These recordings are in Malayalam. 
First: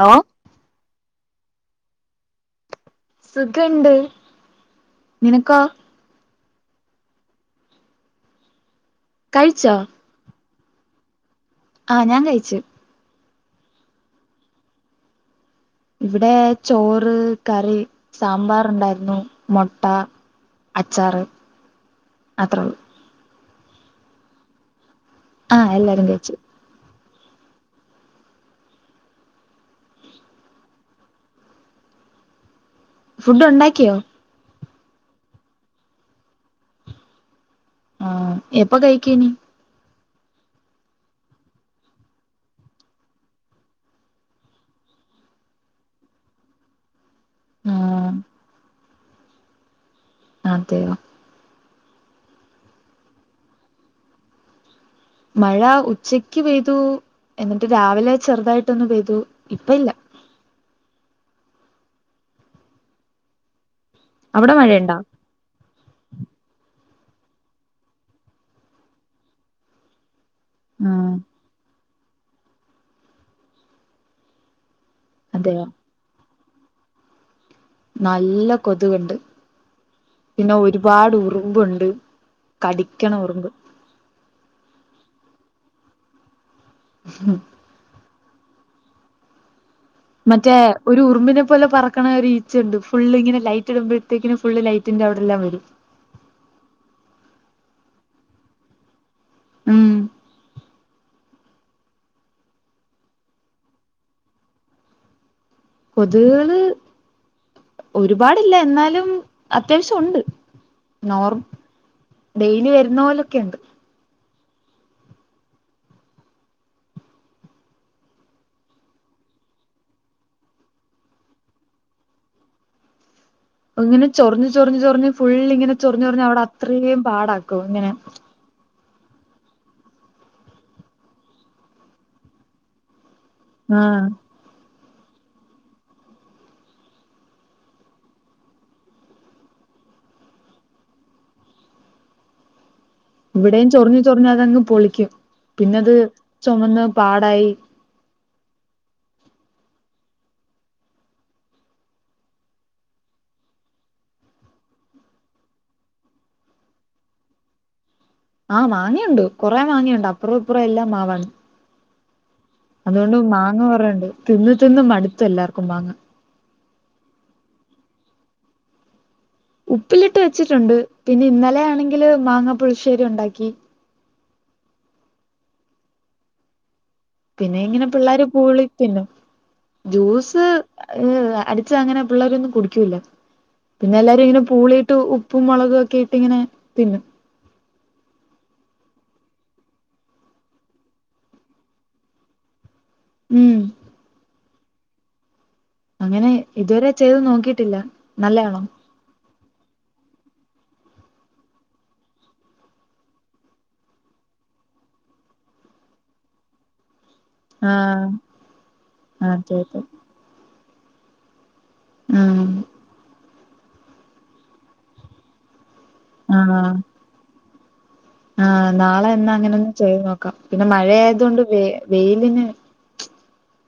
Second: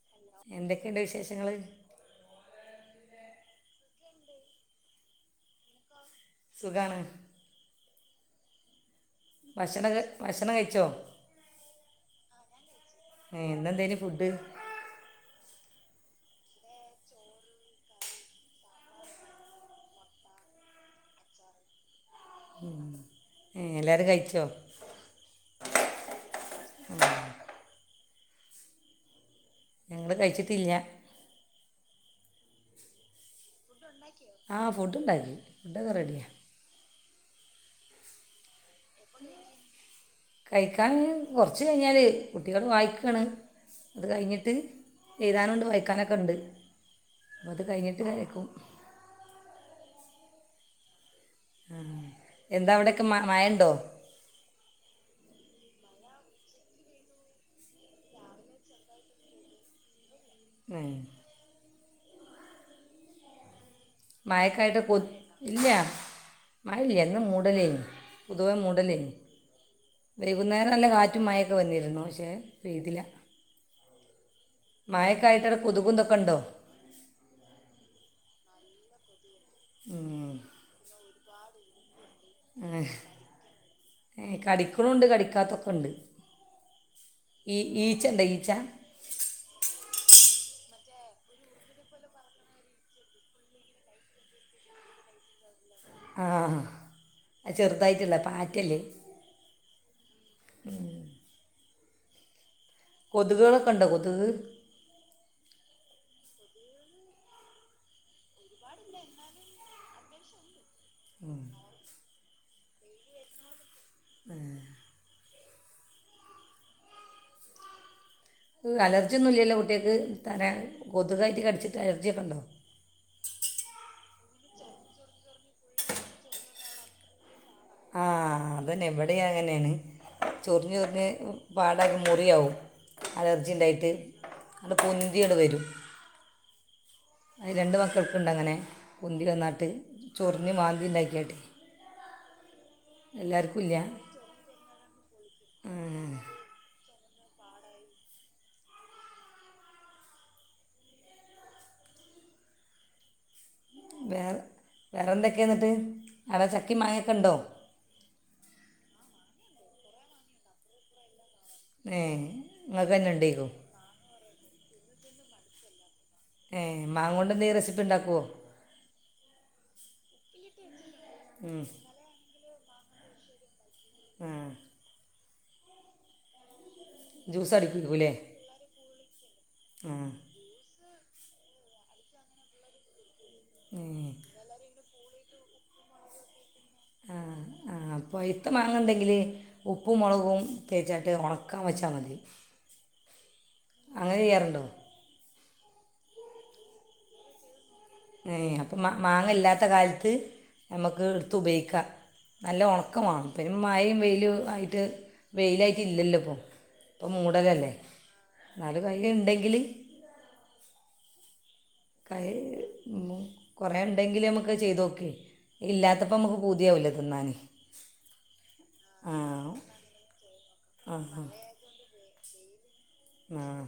ഹലോ എന്തൊക്കെയുണ്ട് വിശേഷങ്ങള് സുഖണ്ട് നിനക്കോ സുഖണ് കഴിച്ചോ ഭക്ഷണം ക ഭക്ഷണം കഴിച്ചോ ആഹ് ഞാൻ കഴിച്ചു ഏ ഇന്നെഎന്തെനു ഫുഡ് ഇവടെ ചോറ് കറി സാമ്പാറ് ഉണ്ടായിരുന്നു മുട്ട അച്ചാറ് അത്രേള്ളൂ ഉ എല്ലാരും കഴിച്ചോ ആഹ് എല്ലാരും കഴിച്ചു ഞങ്ങള് കഴിച്ചിട്ടില്ല ഫുഡ് ഉണ്ടാക്കിയോ ആ ഫുഡ് ഉണ്ടാക്കി ഫുഡൊക്കെ റെഡിയാ ആഹ് എപ്പ കഴിക്കുനി കഴിക്കാൻ ഇനി കൊറച്ച് കയിഞ്ഞാല് കുട്ടികള് വായിക്കാണ് അത് കയിഞ്ഞിട്ട് എഴുതാനുണ്ട് വായിക്കാനൊക്കെണ്ട് അപ്പത് കയിഞ്ഞിട്ട് ആഹ് ഇങ്ങനെ ഇരിക്കും അതെയോ ആഹ് എന്താ അവിടൊക്കെ മഴ മഴണ്ടോ മഴ ഉച്ചക്ക് പെയ്തു എന്നിട്ട് രാവിലെ ചെറുതായിട്ടൊന്നു പെയ്തു ഇപ്പം ഇല്ല ഏഹ് അവിടെ മയൊക്കെയായിട്ട് മഴയുണ്ടോ കൊ ഇല്ല മഴയില്ല ഇന്ന് മൂടലേനു പൊതുവേ മൂടലേനിം വൈകുന്നേരം നല്ല ആഹ് കാറ്റും മഴൊക്കെ വന്നിരുന്നു പക്ഷെ പെയ്തില്ല മഴൊക്കായിട്ടാടെ അതെയോ കൊതുകും ഇതൊക്കെ ഉണ്ടോ നല്ല കൊതുകുണ്ട് ഉം. പിന്നെ ഒരുപാട് ഉറുമ്പുണ്ട് കടിക്കണ ഉറുമ്പ് ഏഹ് കടിക്കണുണ്ട് കടിക്കാത്തൊക്കെണ്ട് ഉം ഈ ഈച്ചണ്ടോ ഈച്ച മറ്റേ ഒരു ഉറുമ്പിനെ പോലെ പറക്കണ ഒരു ഈച്ച ഇണ്ട് ഫുളള് ഇങ്ങനെ ലൈറ്റ് ഇടുമ്പഴത്തേക്കും ഫുളള് ലൈറ്റ് റ്റിന്റെ അവിടെല്ലാം വരും ആഹ് ആ ചെറുതായിട്ടുള്ള പാറ്റയല്ലേ മ്മ് കൊതുകുകളൊക്കെ ഇണ്ടോ കൊതുക് കൊതുകാള് ഒരുപാടില്ല എന്നാലും അത്യാവശ്യം ഉണ്ട് നോർ ഡെയിലി വരുന്ന പോലൊക്കെണ്ട് ഏഹ് [unintelligible] അലർജിയൊന്നും ഇല്ലല്ലോ കുട്ടികൾക്ക് തല കൊതുകായിട്ട് കടിച്ചിട്ട് അലർജിയൊക്കെ ഉണ്ടോ ഇങ്ങനെ ചൊറിഞ്ഞ് ചൊറിഞ്ഞ് ചൊറിഞ്ഞു ഫുൾ ഇങ്ങനെ ചൊറിഞ്ഞ് ചൊറിഞ്ഞ് അവിടെ അത്രയും പാടാക്കും ഇങ്ങനെ ആ അതന്നെ ഇവിടെയും അങ്ങനാണ് ചൊറിഞ്ഞു ചൊറിഞ്ഞ് പാടാക്കി മുറിയാകും അല ർജി ഇണ്ടായിട്ട് ആഹ് അങ്ങട് പൊന്തിയങ്ങട് വരും അതി രണ്ട് മക്കൾക്ക് ഉണ്ട് അങ്ങനെ പൊന്തി വന്നാട്ട് ചൊറിഞ്ഞ് മാന്തി ഉണ്ടാക്കിയങ്ങട്ട് ഇവിടെയും ചൊറിഞ്ഞ് ഇല്ല ചൊറിഞ്ഞ് അതങ്ങ് പൊളിക്കും പിന്നെ അത് ചുമന്ന് പാടായി വേറെ വേറെ എന്തൊക്കെയാ എന്നിട്ട് ആടെ ചക്കയും മാങ്ങയൊക്കെ ഉണ്ടോ ആഹ് മാങ്ങയുണ്ട് കുറെ മാങ്ങയുണ്ട് അപ്പുറേം ഇപ്പുറേം എല്ലാം മാവാണ് ഏഹ് അതോണ്ട് മാങ്ങ കുറേയുണ്ട് തിന്ന് തിന്ന് മടുത്തു എല്ലാർക്കും മാങ്ങ ഏഹ് മാങ്ങോണ്ട് എന്തെലും റെസിപ്പി ഉണ്ടാക്കോ ഉപ്പിലിട്ട് വെച്ചിട്ടുണ്ട് പിന്നെ ഇന്നലെയാണെങ്കില് മാങ്ങാ പുളിശ്ശേരി ഉണ്ടാക്കി ഏഹ് ജ്യൂസ് പിന്നെ ഇങ്ങനെ അടിപ്പിക്കൂലേ പിള്ളേർ പൂളി പിന്നെ ആ ജ്യൂസ് അടിച്ചാൽ അങ്ങനെ പിള്ളേരൊന്നും കുടിക്കൂല്ല ഏ പിന്നെ എല്ലാരും ഇങ്ങനെ പൂളിയിട്ട് ഉപ്പും മുളകും ഒക്കെ ഇട്ട് ഇങ്ങനെ തിന്നും ആഹ് ആഹ് ആഹ് പയുത്ത മാങ്ങണ്ടെങ്കില് ഉപ്പും മൊളകും തേച്ചാട്ട് ഒണക്കാൻ വെച്ചാ മതി [inaudible] ഉം അങ്ങനെ ചെയ്യാറുണ്ടോ? അങ്ങനെ ഇതുവരെ ചെയ്ത് നോക്കിയിട്ടില്ല ഏഹ് അപ്പൊ മാ മാങ്ങ ഇല്ലാത്ത കാലത്ത് ഞമ്മക്ക് ഇട്ത്ത് ഉപയോഗിക്കാം നല്ല ഒണക്കം മാണം ഇപ്പെ പിന്നെ മഴയും വെയിലും ആയിട്ട് വെയിലായിട്ട് ഇല്ലല്ലോ ഇപ്പോ? ഇപ്പം മൂടലല്ലേ ആഹ് ഇന്നാലും കയ്യില് അതെ ഇണ്ടെങ്കില് അതെ കൈ ഉം കൊറേ ഇണ്ടെങ്കില് നമുക്ക് അത് ചെയ്തോക്കെ ഇല്ലാത്തപ്പൊ അമ്മക്ക് ആഹ് പൂതിയാവൊല്ലോ തിന്നാന് ആഹ് നാളെ എന്നാ അങ്ങനെ ഒന്ന് ചെയ്ത് നോക്കാം പിന്നെ മഴ ആ ആയത് കൊണ്ട് വ വെയിലിന് ങ്ങാഹ്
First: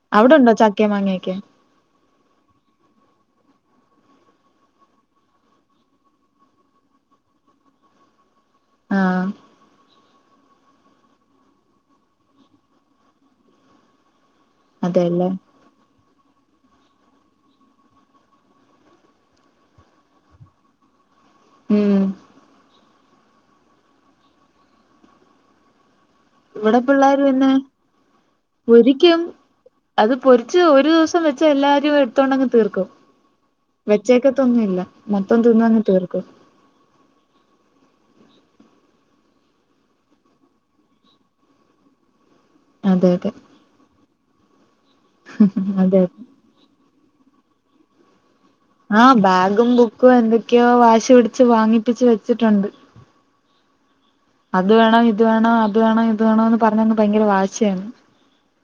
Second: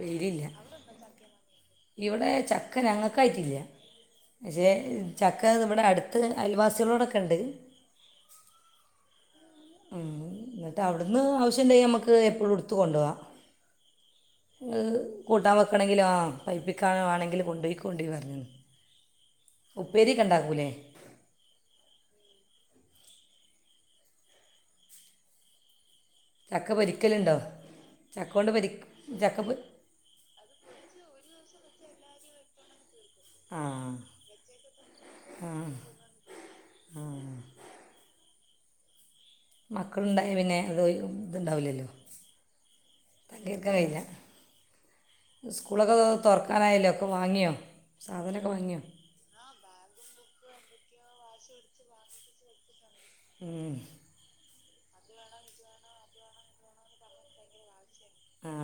വെയില് ഇല്ല അവിടുണ്ടോ ചക്കയും മാങ്ങയൊക്കെ ഇവിടെ ചക്ക ഞ്ഞങ്ങക്കായിട്ട് ഇല്യ പക്ഷേ ചക്ക ദാ ഇബടെ അടുത്ത് അയൽവാസികളോട് ഒക്കെ ഇണ്ട് ആഹ് ഉം ഇന്നെട്ട് അവിടുന്ന് ആവിശ്യം ഇണ്ടെങ്കി ഞമ്മക്ക് എപ്പോളും ഇടുത്ത് കൊണ്ടോകം ഇങ്ങക്ക് അതെല്ലേ കൂട്ടാൻ വെക്കണങ്കിലും ആ പൈപ്പിക്കുവാന് വാണെങ്കില് കൊണ്ടോയിക്കോണ്ടി പറഞ്ണ് ഉപ്പേരി ഒക്കേ ഇണ്ടാക്കൂല്ലേ? ഉം ചക്ക ഇവിടെ പിള്ളര് പൊരിക്കലുണ്ടോ പിന്നെ ചക്ക കൊണ്ട് പൊരി പൊരിക്കും ചക്ക പൊ അത് പൊരിച്ച് ഒരു ദിവസം വെച്ചാ എല്ലാരും എടുത്തോണ്ട് അങ്ങ് തീർക്കും ആ വെച്ചേക്കത്ത് ഒന്നുവില്ല മൊത്തം തിന്നങ്ങ് തീർക്കും ആഹ് മക്കള്ണ്ടായ പിന്നെ അത് ഇത്ണ്ടാവൂലല്ലോ അതെ അതെ തങ്കേര് ക്കാൻ കയ്യൂല അതെ സ്കൂളൊക്കെ അതെ തൊറ തൊറ ക്കാനായല്ലോ ഒക്കെ വാങ്ങിയോ സാധനൊക്കെ വാങ്ങിയോ? ആഹ് ബാഗും ബുക്കും എന്തൊക്കെയോ വാശി പിടിച്ച് വാങ്ങിപ്പിച്ച് വെച്ചിട്ടുണ്ട് ഉം അത് വേണം ഇത് വേണം അത് വേണം ഇത് വേണോ എന്ന് പറഞ്ഞങ്ങ് ഭയങ്കര വാശിയാണ് ആ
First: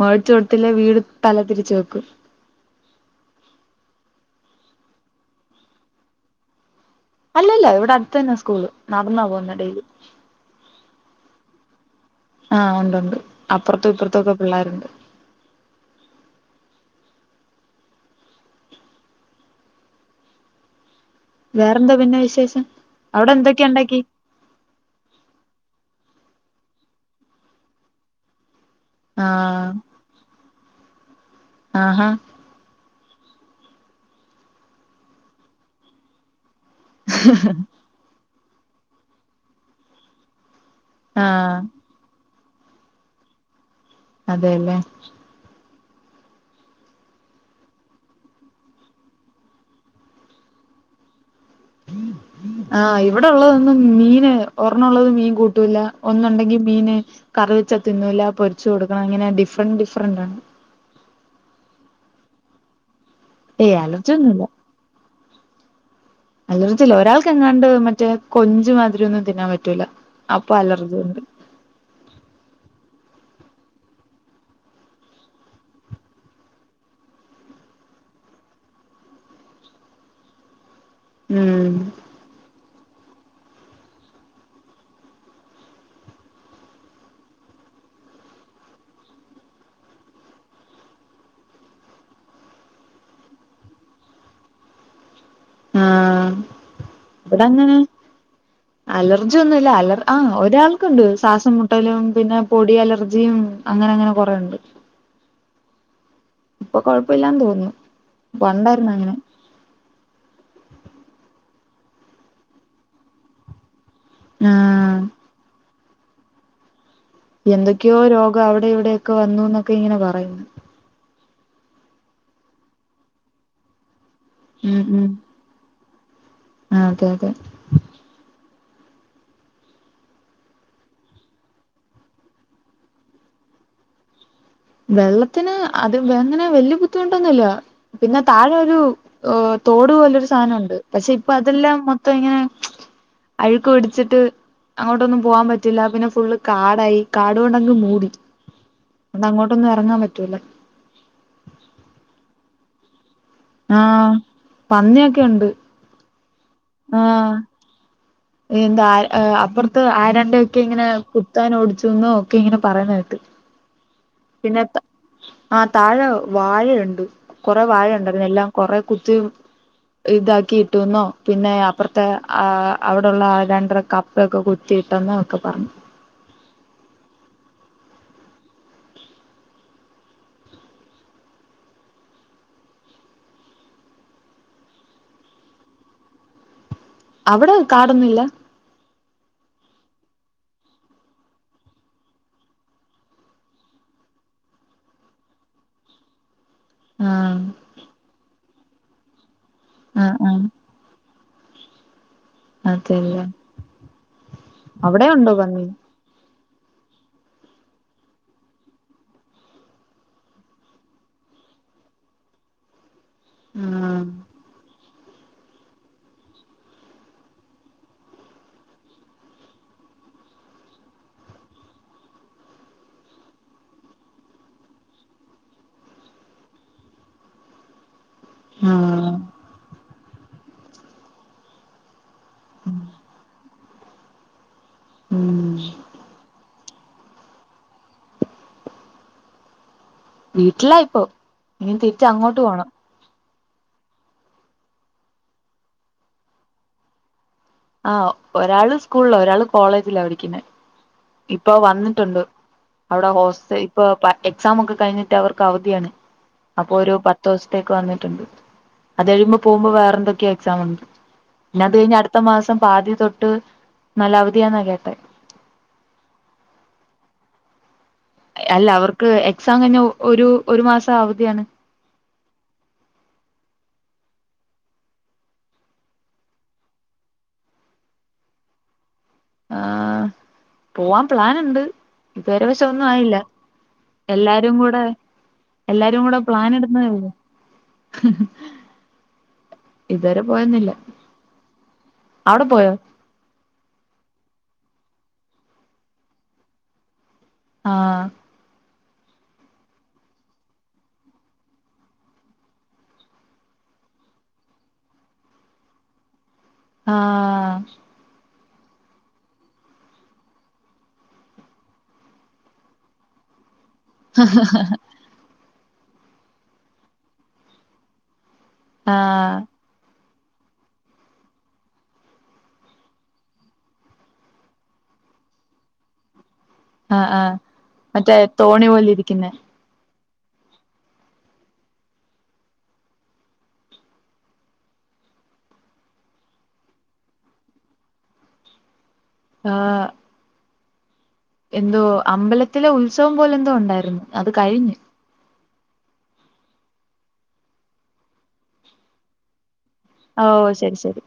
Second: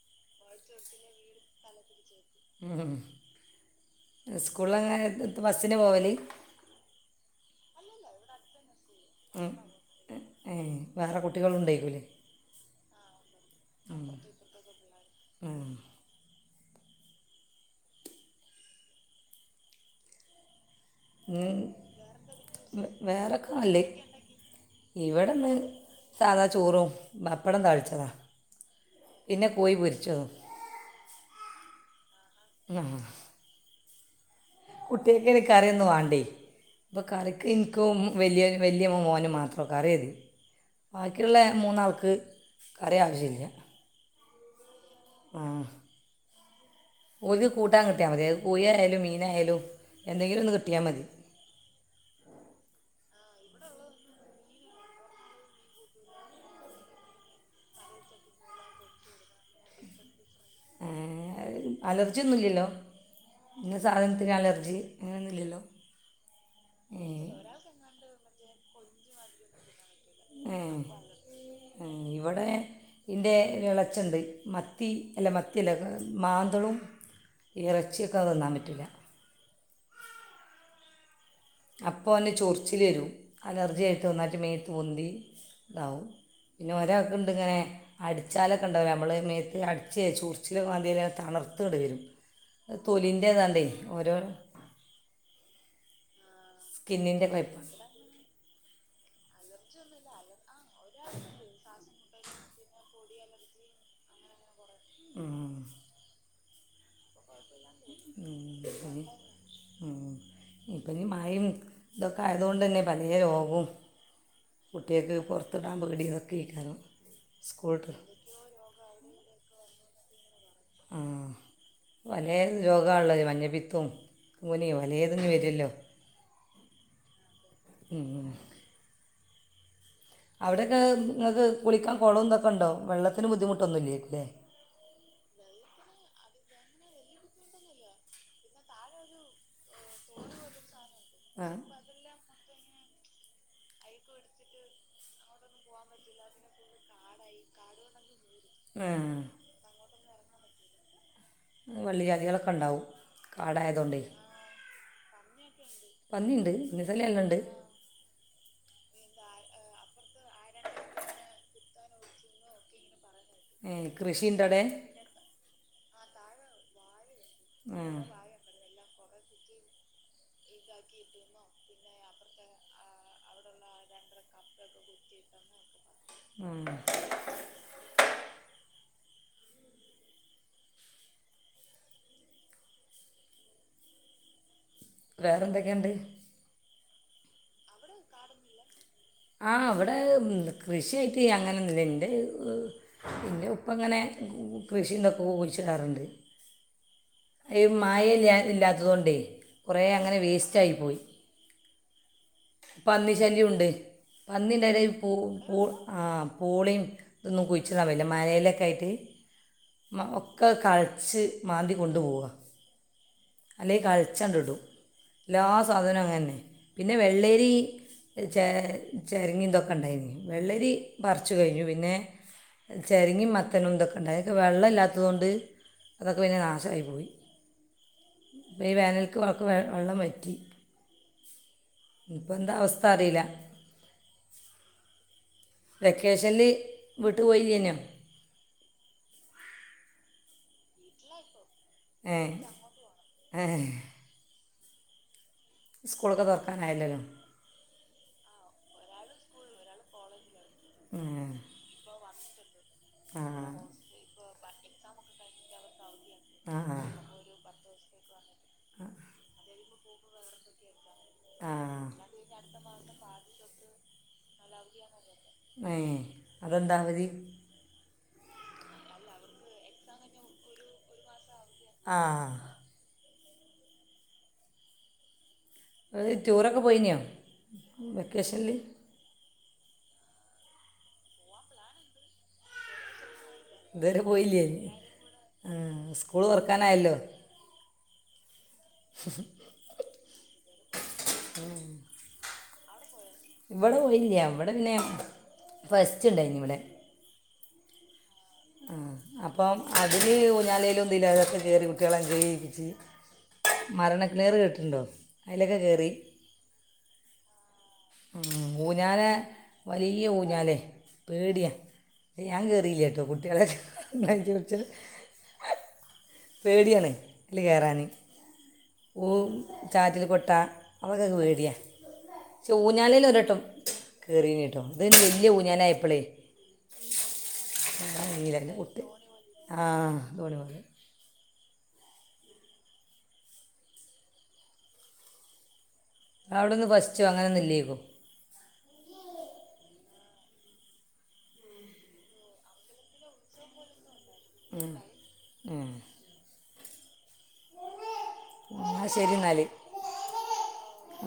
മേടിച്ചു കൊടുത്തില്ലേ വീട് തല തിരിച്ച് വെക്കും ഉം സ്കൂളിലെങ്ങനെ ബസ്സിന പോവല്? അല്ലല്ല ഇവിടെ അടുത്ത് തന്നെ സ്കൂള് നടന്നാ പോവുന്നെ ഡെയിലി ഉം ഏഹേ വേറെ കുട്ടികളും ഇണ്ടേക്കൂലേ? ആഹ് ഒണ്ട് ഒണ്ട് അപ്പൊറത്തും ഇപ്പൊറത്തും ഒക്കെ പിള്ളേരുണ്ട് ഉം ഉ വേറെന്താ പിന്നെ വിശേഷം അവിടെ വേറെ ഒക്കെ എന്തൊക്കെയ നല്ലേ ഉണ്ടാക്കി ഇവിടെന്ന് സാധാ ചോറും പപ്പടം താളിച്ചെതാ ആ പിന്നെ കോഴി പൊരിച്ചതും ആഹ് ഹാ ങ്ങാഹ് കുട്ടിയക്കയ്ന് കറിയൊന്നും വാണ്ടേ അപ്പൊ കറിക്ക് ഇൻക്കും വെല്യ വെല്യ മോനും മാത്രം കറി മതി ബാക്കിയുള്ള ആ മൂന്നാൾക്ക് കറി ആവിശ്യല്ല അതേല്ലേ? ഉം. ഓൽക്ക് കൂട്ടാൻ കിട്ട്യാമതി. അത് കോഴായാലും മീനായാലും എന്തെങ്കിലും ഒന്ന് കിട്ടിയാ മതി. ആ ആഹ് ഇവിടെ ഒള്ളത് ഒന്നും മീന് ഒറൊണ ഒള്ളത് മീൻ കൂട്ടൂല്ല. ഒന്ന് ഉണ്ടെങ്കി മീന് കറിവെച്ചാ തിന്നൂല്ല. പൊരിച്ചു കൊടുക്കണം. അങ്ങനെ ഡിഫ്രന്റ് ഡിഫ്രന്റ് ആണ്. ഏഹ് അലർജി ഒന്നും ഇല്ലല്ലോ. ഏയ് ഇന്നെ അലർജി സാധനത്തിന് ഒന്നുല്ല അലർജി. അങ്ങനെ ഒന്നും ഇല്ലല്ലോ. അലർജി ഇല്ല. ഏ ഒരാൾക്ക് എങ്ങാണ്ട് മറ്റെ കൊഞ്ച് മാതിരി ഒന്നും തിന്നാൻ പറ്റൂല. അപ്പൊ ഏഹ്. അലർജി ഉണ്ട് ഏഹ്. ഇവിടെ ഇൻ്റെ ഇളച്ചണ്ട്. മത്തി അല്ല മത്ത്യല്ല. മാന്തളും. എറച്ചി ഒക്കെ തന്നാൻ പറ്റൂല്ല. ഉം അപ്പ ഓന്റെ ചൊറച്ചില് വെരും. അലർജി ആയിട്ട് നന്നായിട്ട് മേത്ത് പൊന്തി ഇതാവും. പിന്നെ ഒരാക്ക് ഇണ്ട് ഇങ്ങനെ. അടിച്ചാല് ഒക്കെ ഇണ്ടാവുലെ നമ്മളെ മേത്ത്, അടിച്ചെ ചൊറിച്ചില് മാന്തിനാത്ത് തണർത്ത് ഇങ്ങണ്ട് വെരും. അത് തൊലിൻ്റെേതാണ്ടേ ഓരോ ആഹ് സ്കിന്നിൻ്റെ ഇവിടെങ്ങനെ അലർ ർജൊന്നുല്ല. അ ഒരാൾക്കുണ്ട് സാസം മു മുട്ടലും പിന്നെ പൊടി അലർജിയും അങ്ങനെ അങ്ങനെ കൊറേണ്ട്. ഉം ഇപ്പൊ കൊഴപ്പ ഇല്ലാന്ന് തോന്ന് ഉം ഉം. ഇപ്പ ഇഞ്ഞ് മയിം ഇതൊക്കെ ആയതോണ്ടെന്നെ പലേ രോഗും ആഹ് കുട്ട്യേക്ക് പൊറ്ത്ത്ടാം പേടി ഇതൊക്കേക്കാരം. എന്തൊക്കെയോ രോഗം അവിടെ ഇവിടെയൊക്കെ വന്നു ഇന്നൊക്കെ ഇങ്ങനെ പറയുന്നു. ആ പലേ രോഗാ ഇള്ളത് മഞ്ഞ പിത്തും കുനി. പലേതും ഇങ്ങെ വെരൊല്ലോ. ആ അതെ അതെ. ഉം അവിടെ ഒക്കെ ഇങ്ങൾക്ക് കുളിക്കാൻ കൊളവും ഇതൊക്കെ ഇണ്ടോ. വെള്ളത്തിന് ബുദ്ധിമുട്ടൊന്നും ഇല്ലേക്കുലേ. വെള്ളത്തിന് അത് ഇങ്ങനെ വല്യ ബുദ്ധിമുട്ടൊന്നുല്ല. പിന്നെ താഴെ ഒരു. തോട് പോലെ ഒരു സാധന ഉണ്ട്. പക്ഷെ ഇപ്പൊ ആ അതെല്ലാം മൊത്തം ഇങ്ങനെ അഴുക്ക് പിടിച്ചിട്ട് അങ്ങോട്ടൊന്നും പോവാാൻ പറ്റില്ല. പിന്നെ ഫുള്ള് കാടായി. കാടുകൊണ്ടങ്ങ് മൂടി. ആ അത് അങ്ങോട്ടൊന്നും എറങ്ങാൻ പറ്റൂല്ല. വള്ളിജാതികളൊക്കെ ഉണ്ടാവും. കാടായതുകൊണ്ടേ ആഹ് പന്ന്യാെക്കെ ഇണ്ട്. പന്നിണ്ട്. ആഹ് ആ എന്താ അപ്പുറത്ത് ആരാന്റെ ഒക്കെ ഇങ്ങനെ കുത്താൻ ഓടിച്ചുന്നോ ഒക്കെ ഇങ്ങനെ പറയുന്ന കേട്ട്. ഏഹ് കൃഷി പിന്നെ ആഹ് താഴെ വാഴയുണ്ട്. കൊറെ വാഴ ആ ഉണ്ടായിരുന്നു എല്ലാം. കൊറേ കുത്തിം ഇതാക്കി ഇട്ട്ന്നോ പിന്നെ അപ്പറ ആഹ് അവിടെള്ള രണ്ടര കപ്പൊക്കെ കുത്തിയിട്ടന്നൊക്കെ പറഞ്ഞു. ആഹ്. വേറെന്തൊക്കെയ്ണ്ട്? അവിടെ കാടൊന്നില്ലാ ആഹ് ഇവിടെ ഉം കൃഷിയായിറ്റ് അങ്ങനൊന്നും ഇല്ലാ ഇൻ്റെ ഈഹ് പിന്നെ ഉപ്പ ഇങ്ങനെ കു ക് കൃഷിയിതൊക്കെ കുയിച്ചിടാറ്ണ്ട് ആഹ് പ്പം മയെല്ലാ ഇല്ലാത്തത് കൊണ്ടേ കൊറെ ആഹ് അങ്ങനെ ആഹ് വേസ്റ്റായിപ്പോയി പന്നി അതെല്ലേ ശല്യോണ്ട് പന്നിണ്ടായെരെ അവിടെ പൂ ഉണ്ടോ പൂ പന്നി ആഹ് പൂളേം ഇതൊന്നും കുയിച്ചിടാൻ കയ്യൂലാ മയെലൊക്കെ ആയിറ്റ് മ ഒക്കെ കെൾച്ച് മാന്തി കൊണ്ടു പോവാ അല്ലെ ആഹ് കെൾച്ചാണ്ടിടും എല്ലാ സാധനോം അങ്ങനെന്നെ പിന്നെ വെള്ളരി ചെ ചെരങ്ങേ ഇതൊക്കെ ഇണ്ടായിനി വെള്ളരി പറിച്ചു കഴിഞ്ഞു പിന്നെ ചെരിങ്ങും മത്തനും ഇതൊക്കെ ഇണ്ട് അതൊക്കെ വെള്ളം ഇല്ലാത്തത് കൊണ്ട് അതൊക്കെ പിന്നെ നാശായി പോയി ഇപ്പം ഈ ആഹ് വോനൽക്ക് [unintelligible] വെള്ളം വറ്റി ഇപ്പ എന്താ അവസ്ഥാ അറിയില്ലാ ഉം വെക്കേഷൻല് വീട്ട് പോയില്ലെനിയോ? വീട്ടിലായിപ്പം ഇനി തിരിച്ച് അങ്ങോട്ട് പോണം ആഹ സ്കൂളൊക്കെ തൊറക്കാനായല്ലല്ലോ ആഹ് ഒരാള് സ്കൂളില് ഒരാള് കോളേജിലാ പഠിക്ക്ന്നെ ‌ ആ ഇപ്പ അത് വന്നിട്ടൊണ്ട് അവ്ടെ ആ ഹോസ്റ്റ ഇപ്പ പ എക്സാമൊക്കെ കഴിഞ്ഞിട്ട് അവർക്ക് അവധിയാണ് ആ അപ്പൊര് പത്ത് ദിവസത്തേക്ക് വന്നിട്ടൊണ്ട്. അത് കഴിയ്മ്പോ പോമ്പം വേറെന്തൊയോ എക്സാമൊണ്ട്. ആ പിന്നെ അത് കഴിഞ്ഞ് അട്ത്ത മാസം പാതി തൊട്ട് നല്ല അവധിയാന്നാ കേട്ടെ ഏഹ് അതെന്താ അവധി? അല്ലാ അവർക്ക് എക്സാം കഴിഞ്ഞാ ഒരു ഒരു മാസം അവധിയാണ്. ആഹ് [unintelligible] ടൂറൊക്കെ പോയിനിയോ വെക്കേഷനില്? ആഹ് പൂവാൻ പ്ലാന്ണ്ട് ഇതുവരെ പക്ഷെ ഒന്നും ആയില്ലാ. ഇത് വരെ പോയില്ലേനി ആഹ് എല്ലാരും കൂടെ സ്കൂള് പ്ലാൻ ഇടുന്നതേ തൊറക്കാനായല്ലോ? ഉള്ളൂ ഇത് വരെ പോയൊന്നുല്ലാ. ഉം അവടെ പോയോ? ഇവടെ പോയില്ലാ ഇവടെ പിന്നെ ഫെസ്റ്റ് ഇണ്ടായിന്നു ഇവ്ടെ ആഹ് ആഹ് അപ്പം അതില് ഊഞ്ഞാലേലും ഇതിലും [unintelligible] കേറി കുട്ട്യാളങ്ങ് കേറി ഇരുന്നിറ്റ് മരണക്കെണറ് കേട്ടിട്ട്ണ്ടോ? അയിലൊക്കെ കേറി ആഹ് ഉം ഊഞ്ഞാലാ വലിയ ഊഞ്ഞാലേ പേടിയാ ത് ഞാൻ കേറിയില്ലാട്ടോ കുട്ട്യാളെ [unintelligible] പേടിയാണ് അയില് കേറാന് ആ ഓ ചാറ്റില് കൊട്ടാ അതൊക്കെ ഇക്ക്‌ പേടിയാ പക്ഷേ ഊഞ്ഞാലേല് ഒര് വട്ടം കേറീനിട്ടോ ഇത് വെല്ല്യ ഊഞ്ഞാല ആയപ്പളേ ആഹ് ആഹ് ആഹ് നീലന്നെ കൊട്ത്തെ ആഹ് [unintelligible] അവ്ടെന്ന് ഫസ്റ്റ് അങ്ങനൊന്നും ഇല്ലേക്കും ആഹ് എന്തോ അമ്പലത്തിലെ ഉത്സവം പോലെ എന്തോ ഒണ്ടാര്ന്നു ഉം ഉം ആഹ് ശെരി എന്നാല് ഓ ശെരി ശെരി